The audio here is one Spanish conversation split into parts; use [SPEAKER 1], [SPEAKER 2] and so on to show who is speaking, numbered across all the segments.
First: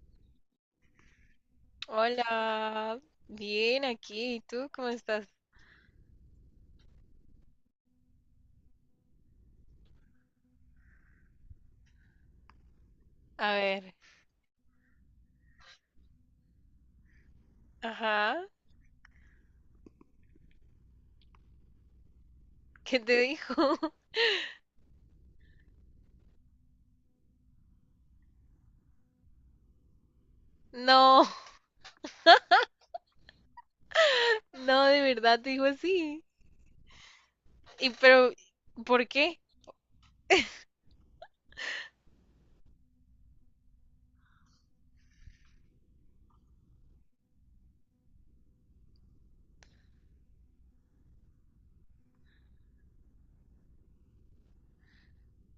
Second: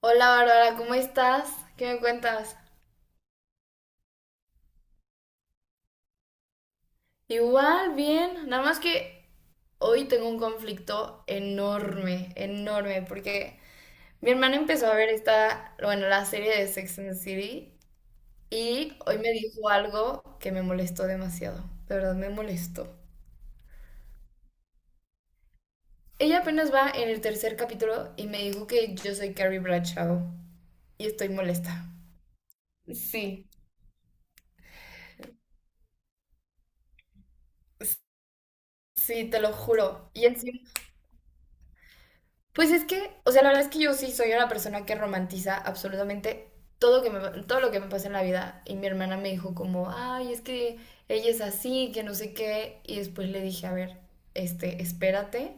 [SPEAKER 1] Hola Bárbara, ¿cómo estás? ¿Qué me cuentas?
[SPEAKER 2] Hola, bien aquí. ¿Y tú cómo estás?
[SPEAKER 1] Igual, bien, nada más que hoy tengo un conflicto enorme, enorme,
[SPEAKER 2] A
[SPEAKER 1] porque
[SPEAKER 2] ver,
[SPEAKER 1] mi hermana empezó a ver esta, bueno, la serie de Sex and the City
[SPEAKER 2] ajá,
[SPEAKER 1] y hoy me dijo algo que me molestó demasiado, de verdad me molestó.
[SPEAKER 2] ¿qué te dijo?
[SPEAKER 1] Ella apenas va en el tercer capítulo y me dijo que yo soy Carrie Bradshaw y
[SPEAKER 2] No,
[SPEAKER 1] estoy molesta. Sí,
[SPEAKER 2] no, de verdad te dijo así. ¿Y pero por
[SPEAKER 1] sí,
[SPEAKER 2] qué?
[SPEAKER 1] te lo juro. Y encima... Pues es que, o sea, la verdad es que yo sí soy una persona que romantiza absolutamente todo, todo lo que me pasa en la vida. Y mi hermana me dijo como, ay, es que ella es así, que no sé qué. Y después le dije, a ver, este, espérate.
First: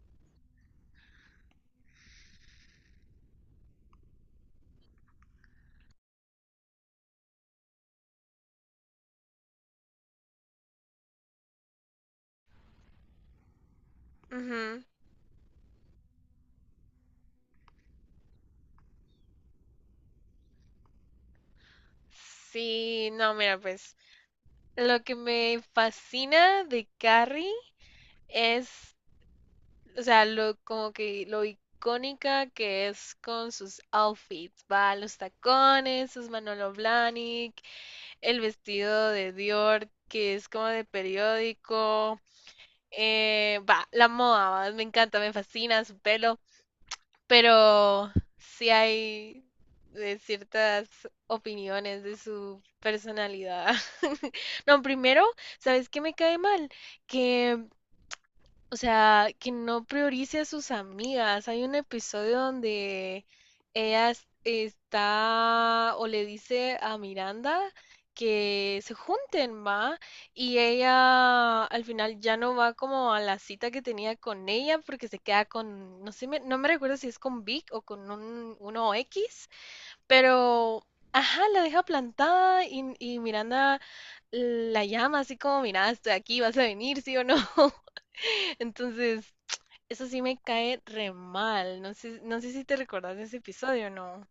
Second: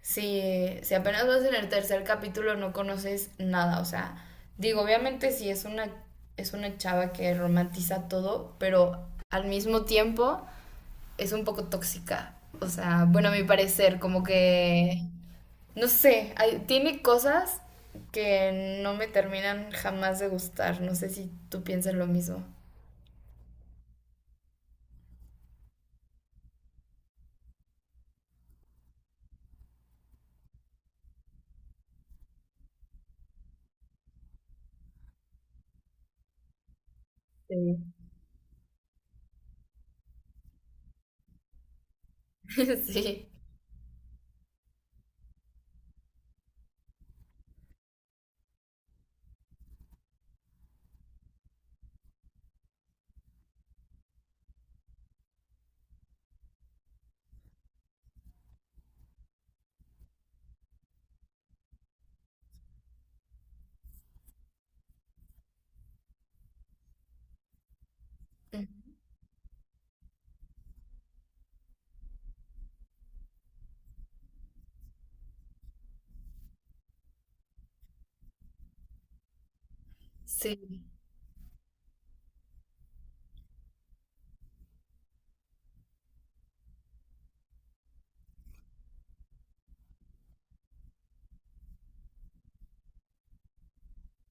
[SPEAKER 1] Si, si apenas vas en el tercer capítulo no conoces nada. O sea, digo, obviamente sí es una chava que romantiza todo, pero al mismo tiempo es un poco tóxica. O sea, bueno, a mi parecer, como
[SPEAKER 2] Ujú.
[SPEAKER 1] que... No sé, tiene cosas que no me terminan jamás de gustar. No sé si tú piensas lo mismo.
[SPEAKER 2] Sí, no, mira, pues lo que me fascina de Carrie es, o sea, lo como que lo icónica que es con sus outfits, va, los tacones, sus Manolo Blahnik,
[SPEAKER 1] Sí.
[SPEAKER 2] el vestido de Dior, que es como de periódico.
[SPEAKER 1] Sí.
[SPEAKER 2] Va, la moda, va, me encanta, me fascina su pelo, pero sí hay de ciertas opiniones de su personalidad. No, primero, ¿sabes qué me cae mal? Que O sea, que no priorice a sus amigas. Hay un episodio donde ella es- está o le dice a Miranda
[SPEAKER 1] Ujú.
[SPEAKER 2] que se junten, va, y ella al final ya no va como a la cita que tenía con ella porque se queda con, no sé, no me recuerdo si es con Vic o con uno X,
[SPEAKER 1] Sí.
[SPEAKER 2] pero, ajá, la deja plantada y Miranda la llama así como, mira, estoy aquí, vas a venir, sí o no. Entonces, eso sí me cae re mal. No sé, si te recordás de ese episodio o no.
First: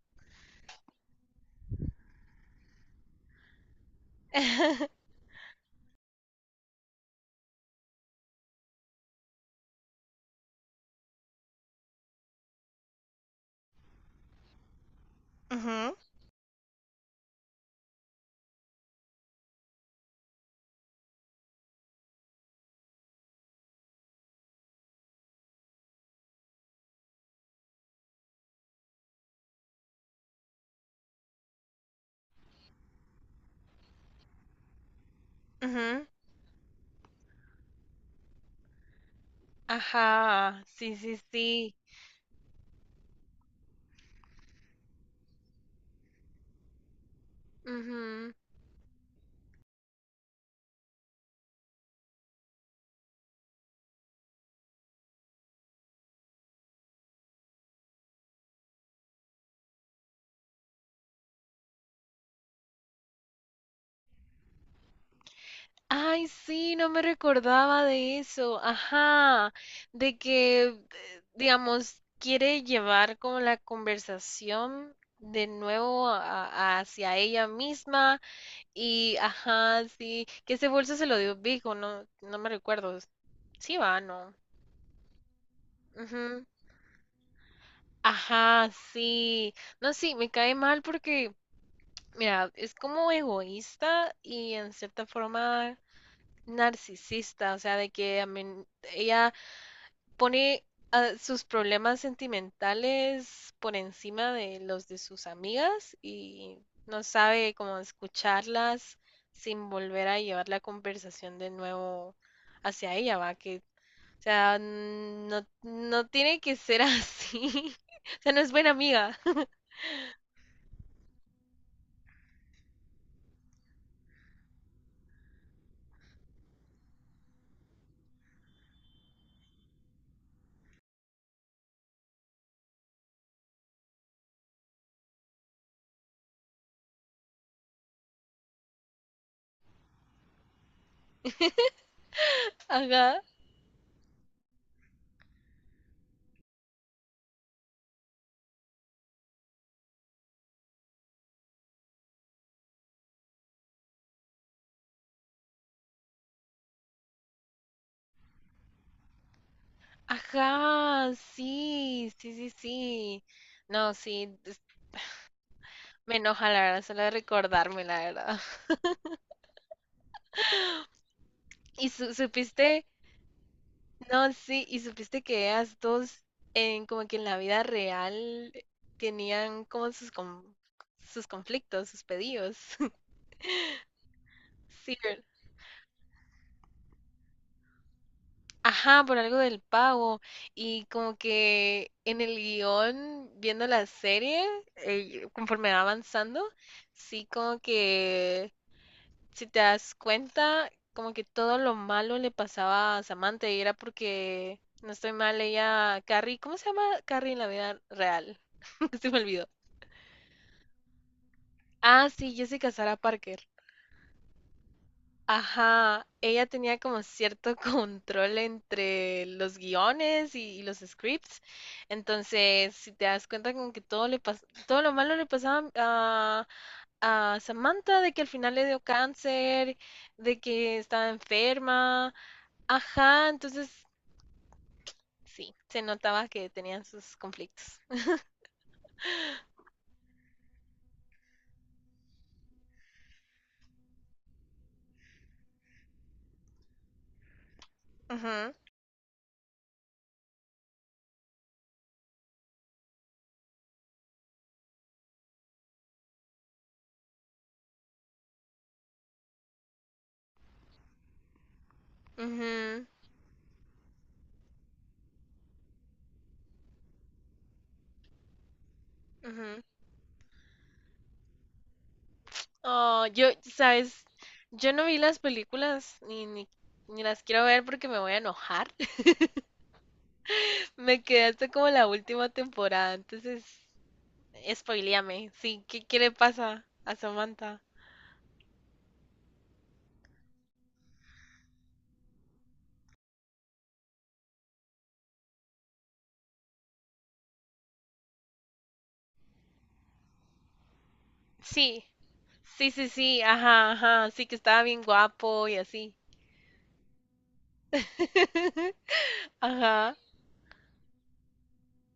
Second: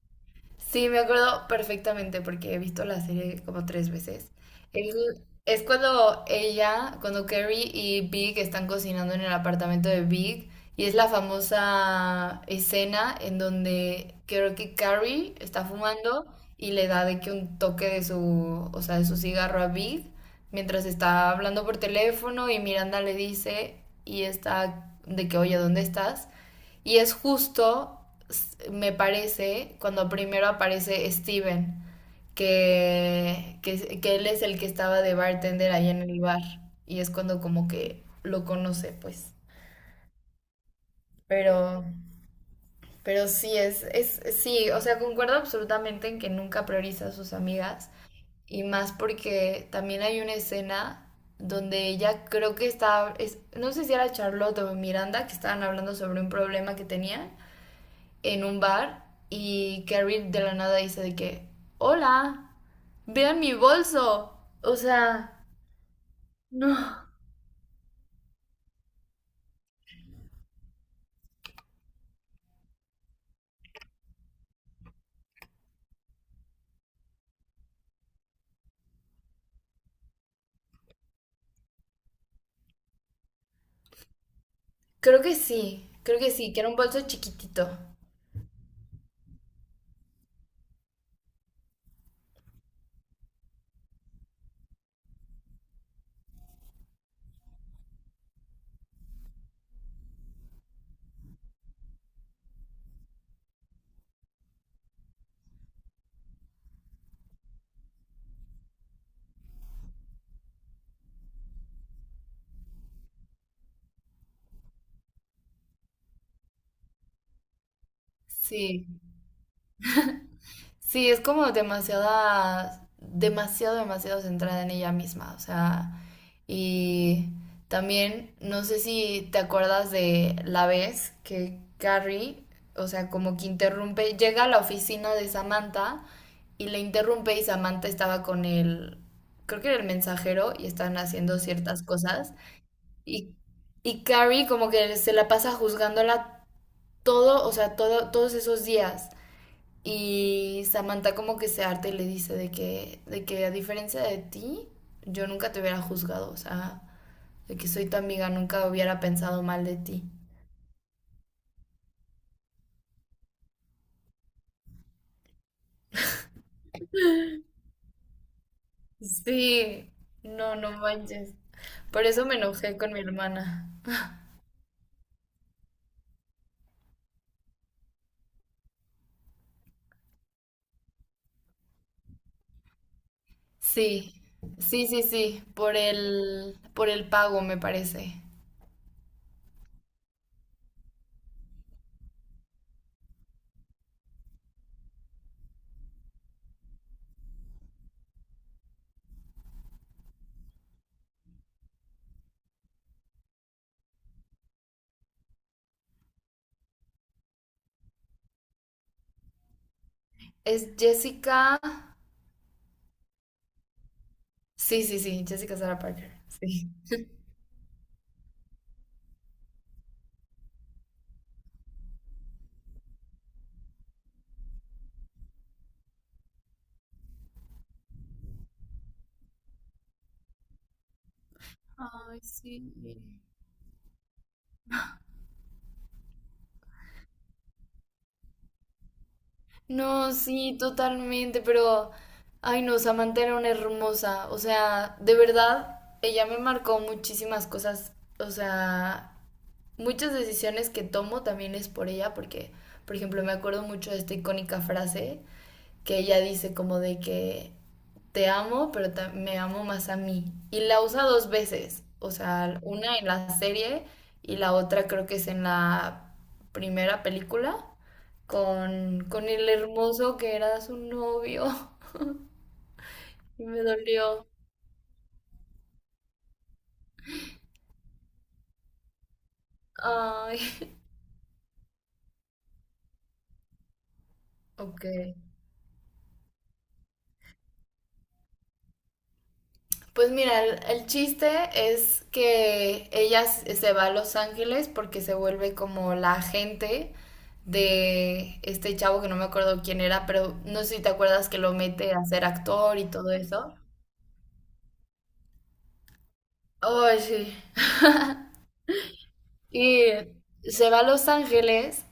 [SPEAKER 1] Sí, me acuerdo perfectamente porque he visto la serie como tres veces. El- es cuando ella, cuando Carrie y Big están cocinando en el apartamento de Big y es la famosa escena en donde creo que Carrie está
[SPEAKER 2] Ujú,
[SPEAKER 1] fumando y le da de que un toque de su, o sea, de su cigarro a Big mientras está hablando por teléfono y Miranda le dice y está de que, oye, ¿dónde estás? Y es justo, me parece, cuando primero aparece Steven, que él es el que estaba de bartender ahí en
[SPEAKER 2] ujú.
[SPEAKER 1] el bar. Y es cuando como que lo conoce, pues.
[SPEAKER 2] Ajá, sí, sí, sí.
[SPEAKER 1] Pero, pero sí, sí, o sea, concuerdo absolutamente en que nunca prioriza a sus amigas.
[SPEAKER 2] Ujú.
[SPEAKER 1] Y más porque también hay una escena donde ella creo que estaba, no sé si era Charlotte o Miranda, que estaban hablando sobre un problema que tenían en un bar y Carrie de la nada dice de que, hola, vean mi bolso. O sea,
[SPEAKER 2] Ay,
[SPEAKER 1] no,
[SPEAKER 2] sí, no me recordaba de eso. Ajá, de que, digamos, quiere llevar como la conversación de nuevo hacia ella misma. Y, ajá, sí, que ese bolso se lo dio Vigo, no, no me recuerdo. Sí, va, no.
[SPEAKER 1] creo que
[SPEAKER 2] Ujú.
[SPEAKER 1] sí, que era un bolso chiquitito.
[SPEAKER 2] Ajá, sí. No, sí, me cae mal porque, mira, es como egoísta y en cierta forma narcisista, o sea, de que ella pone, sus problemas sentimentales por encima de los de sus amigas y no sabe cómo escucharlas sin volver a llevar la conversación de nuevo hacia ella, va, que, o sea, no, no tiene que ser así. O sea, no es buena
[SPEAKER 1] Sí.
[SPEAKER 2] amiga.
[SPEAKER 1] Sí, es como demasiada, demasiado, demasiado centrada en ella misma, o sea, y también no sé si te acuerdas de la vez que Carrie, o sea, como que interrumpe, llega a la oficina de Samantha y le interrumpe y Samantha estaba con el, creo que era el mensajero y están haciendo ciertas cosas
[SPEAKER 2] Ajá.
[SPEAKER 1] y, y Carrie como que se la pasa juzgándola todo, o sea, todo, todos esos días. Y Samantha como que se harta y le dice de que a diferencia de ti, yo nunca te hubiera juzgado, o sea, de que soy tu amiga, nunca hubiera pensado mal de ti.
[SPEAKER 2] Ajá, sí, sí, sí, sí. No, sí, me enoja la verdad, solo de recordarme la verdad.
[SPEAKER 1] Sí, no, no manches.
[SPEAKER 2] ¿Y
[SPEAKER 1] Por eso me enojé
[SPEAKER 2] supiste?
[SPEAKER 1] con mi hermana.
[SPEAKER 2] No, sí, y supiste que ellas dos, en, como que en la vida real, tenían como sus conflictos, sus pedidos.
[SPEAKER 1] Sí, sí,
[SPEAKER 2] Sí,
[SPEAKER 1] sí,
[SPEAKER 2] ¿verdad?
[SPEAKER 1] sí, por por el pago me parece.
[SPEAKER 2] Ajá, por algo del pago. Y como que en el guión, viendo la serie, conforme va avanzando, sí, como que si te das cuenta, como que todo lo malo le pasaba a Samantha y era porque, no estoy mal, ella, Carrie, ¿cómo se llama Carrie en la vida real? Se me olvidó.
[SPEAKER 1] Es Jessica.
[SPEAKER 2] Ah, sí, Jessica Sarah Parker.
[SPEAKER 1] Sí, sí, sí, Jessica Sarah
[SPEAKER 2] Ajá,
[SPEAKER 1] Parker.
[SPEAKER 2] ella
[SPEAKER 1] Sí.
[SPEAKER 2] tenía como cierto control entre los guiones y los scripts. Entonces, si te das cuenta como que todo lo malo le pasaba a, Samantha, de que al final le dio cáncer, de que estaba enferma.
[SPEAKER 1] Ay, sí.
[SPEAKER 2] Ajá, entonces sí, se notaba que tenían sus conflictos.
[SPEAKER 1] No, sí, totalmente, pero, ay no, Samantha era una hermosa, o sea, de verdad, ella me marcó muchísimas cosas, o
[SPEAKER 2] Ujú,
[SPEAKER 1] sea, muchas decisiones que tomo también es por ella, porque, por ejemplo, me acuerdo mucho de esta icónica frase que ella dice como de que te amo, pero me amo más a mí, y la usa dos veces, o sea,
[SPEAKER 2] ujú,
[SPEAKER 1] una en la serie y la otra creo que es en la primera película con el
[SPEAKER 2] ujú.
[SPEAKER 1] hermoso que era su novio.
[SPEAKER 2] Oh,
[SPEAKER 1] Y me
[SPEAKER 2] sabes,
[SPEAKER 1] dolió.
[SPEAKER 2] yo no vi las películas ni las quiero ver porque me voy a enojar.
[SPEAKER 1] Ay,
[SPEAKER 2] Me quedé hasta como la última temporada, entonces
[SPEAKER 1] ok.
[SPEAKER 2] spoileame. Sí, ¿qué, qué le pasa a Samantha?
[SPEAKER 1] Pues mira, el chiste es que ella se va a Los Ángeles porque se vuelve como la agente de este chavo que no me acuerdo quién era, pero no sé si te acuerdas que lo
[SPEAKER 2] Sí,
[SPEAKER 1] mete a ser
[SPEAKER 2] sí,
[SPEAKER 1] actor y
[SPEAKER 2] sí,
[SPEAKER 1] todo
[SPEAKER 2] sí,
[SPEAKER 1] eso.
[SPEAKER 2] ajá, ajá, sí que estaba bien guapo y así.
[SPEAKER 1] Ay, sí. Y
[SPEAKER 2] Ajá,
[SPEAKER 1] se va a Los Ángeles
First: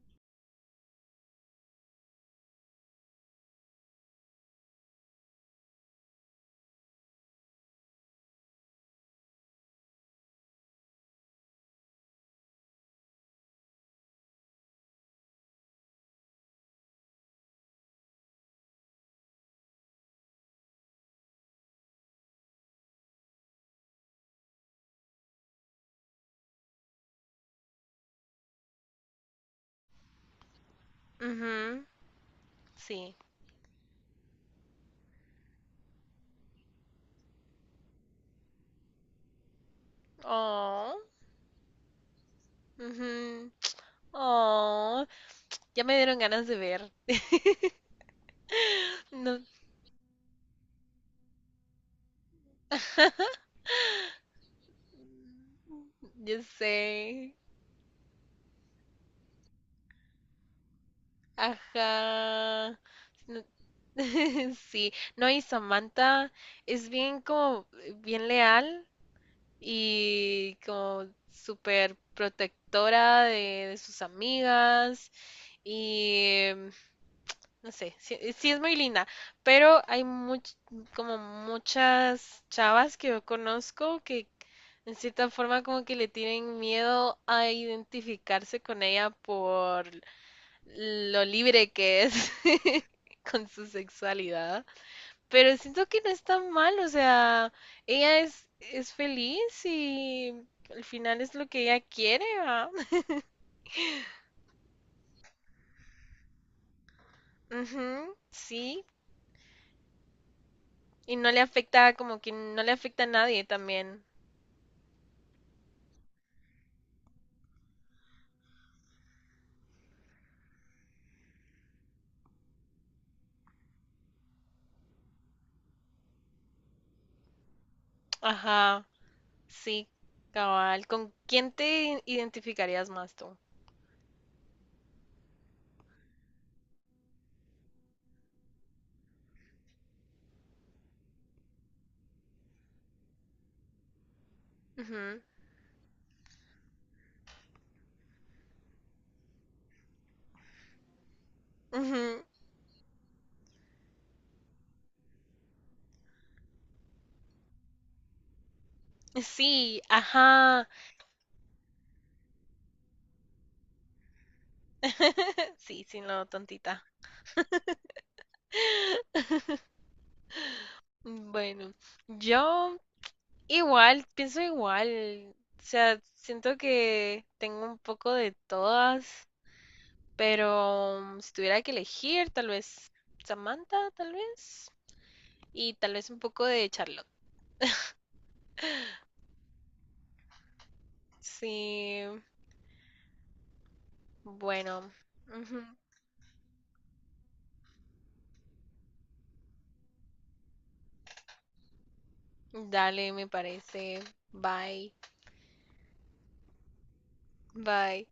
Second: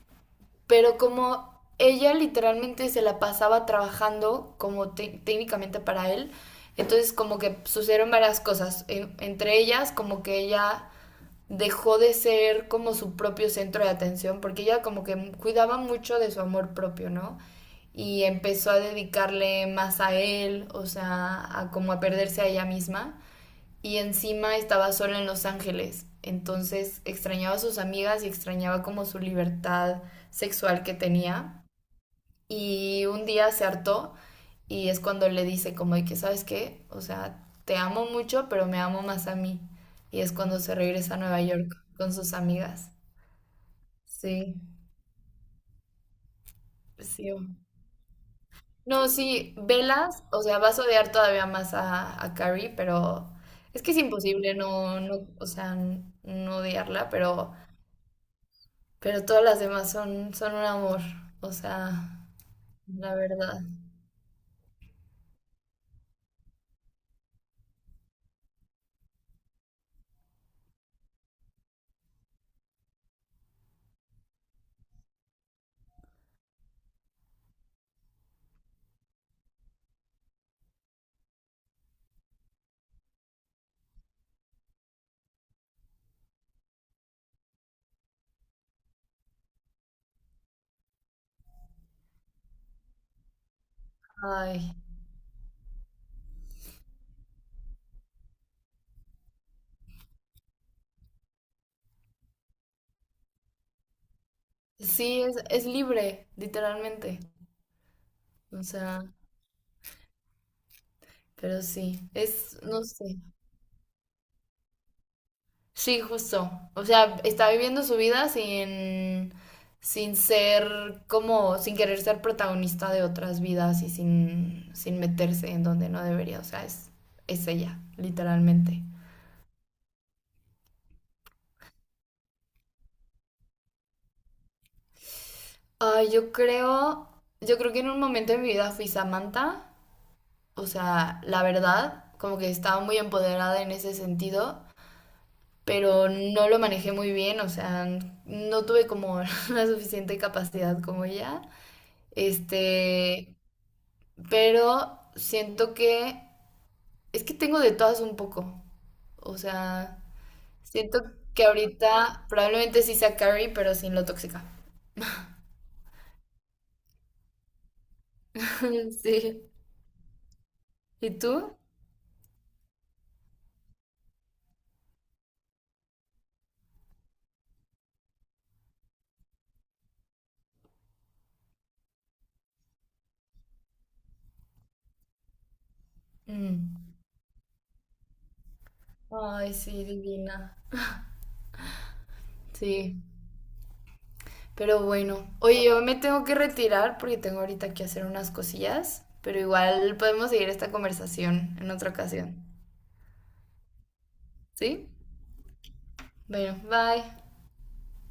[SPEAKER 1] pero como ella literalmente se la pasaba trabajando como técnicamente para él, entonces como que sucedieron varias cosas. Entre ellas como que ella dejó de ser como su propio centro de atención, porque ella como que cuidaba mucho de su amor propio, ¿no? Y empezó a dedicarle más a él, o sea, a como a perderse a ella misma y encima estaba sola en Los Ángeles. Entonces extrañaba a sus amigas y extrañaba como su libertad sexual que tenía.
[SPEAKER 2] mhm,
[SPEAKER 1] Y
[SPEAKER 2] sí.
[SPEAKER 1] un día se hartó y es cuando le dice como de que, ¿sabes qué? O sea, te amo mucho, pero me amo más a mí. Y es cuando se
[SPEAKER 2] Oh.
[SPEAKER 1] regresa a Nueva York con sus amigas.
[SPEAKER 2] Ujú.
[SPEAKER 1] Sí,
[SPEAKER 2] Oh, ya me dieron ganas de ver.
[SPEAKER 1] sí. No,
[SPEAKER 2] No,
[SPEAKER 1] sí, velas, o sea, vas a odiar todavía más a Carrie, pero es que es imposible o sea,
[SPEAKER 2] yo
[SPEAKER 1] no odiarla,
[SPEAKER 2] sé.
[SPEAKER 1] pero todas las demás son, son un amor, o sea,
[SPEAKER 2] Ajá.
[SPEAKER 1] la
[SPEAKER 2] No.
[SPEAKER 1] verdad.
[SPEAKER 2] Sí, no, y Samantha es bien leal y como súper protectora de sus amigas y no sé, sí, sí es muy linda, pero hay como muchas chavas que yo conozco que en cierta forma, como que le tienen miedo a identificarse con ella por lo libre que es con su sexualidad.
[SPEAKER 1] Ay,
[SPEAKER 2] Pero siento que no es tan mal, o sea, ella es feliz y al final es lo que ella quiere, ¿va?
[SPEAKER 1] sí, es libre, literalmente.
[SPEAKER 2] Ujú,
[SPEAKER 1] O
[SPEAKER 2] sí.
[SPEAKER 1] sea,
[SPEAKER 2] Y no le
[SPEAKER 1] pero
[SPEAKER 2] afecta,
[SPEAKER 1] sí,
[SPEAKER 2] como que
[SPEAKER 1] es,
[SPEAKER 2] no le
[SPEAKER 1] no
[SPEAKER 2] afecta a
[SPEAKER 1] sé.
[SPEAKER 2] nadie también.
[SPEAKER 1] Sí, justo. O sea, está viviendo su vida sin, sin ser como, sin querer ser protagonista de otras vidas y sin, sin meterse en donde no debería. O sea, es ella, literalmente.
[SPEAKER 2] Ajá, sí, cabal. ¿Con quién te identificarías más tú?
[SPEAKER 1] Ay, yo creo que en un momento de mi vida fui Samantha. O sea, la verdad, como que estaba muy empoderada en ese sentido,
[SPEAKER 2] Ujú,
[SPEAKER 1] pero no lo manejé muy bien, o sea, no tuve como la suficiente capacidad como ella.
[SPEAKER 2] ujú.
[SPEAKER 1] Este, pero siento que es que tengo de todas un poco. O
[SPEAKER 2] Sí,
[SPEAKER 1] sea,
[SPEAKER 2] ajá.
[SPEAKER 1] siento que ahorita probablemente sí sea Carrie, pero sin lo tóxica.
[SPEAKER 2] Sí, sí, no, tontita.
[SPEAKER 1] Sí. ¿Y tú?
[SPEAKER 2] Bueno, yo igual, pienso igual. O sea, siento que tengo un poco de todas, pero mm, si tuviera que elegir, tal vez Samantha, tal vez. Y tal vez un poco
[SPEAKER 1] Mm.
[SPEAKER 2] de Charlotte.
[SPEAKER 1] Ay, sí, divina.
[SPEAKER 2] Sí,
[SPEAKER 1] Sí. Pero
[SPEAKER 2] bueno.
[SPEAKER 1] bueno,
[SPEAKER 2] Ujú.
[SPEAKER 1] oye, yo me tengo que retirar porque tengo ahorita que hacer unas cosillas, pero igual podemos seguir esta conversación en otra ocasión,
[SPEAKER 2] Dale, me parece.
[SPEAKER 1] ¿sí?
[SPEAKER 2] Bye.
[SPEAKER 1] Bueno, bye.
[SPEAKER 2] Bye.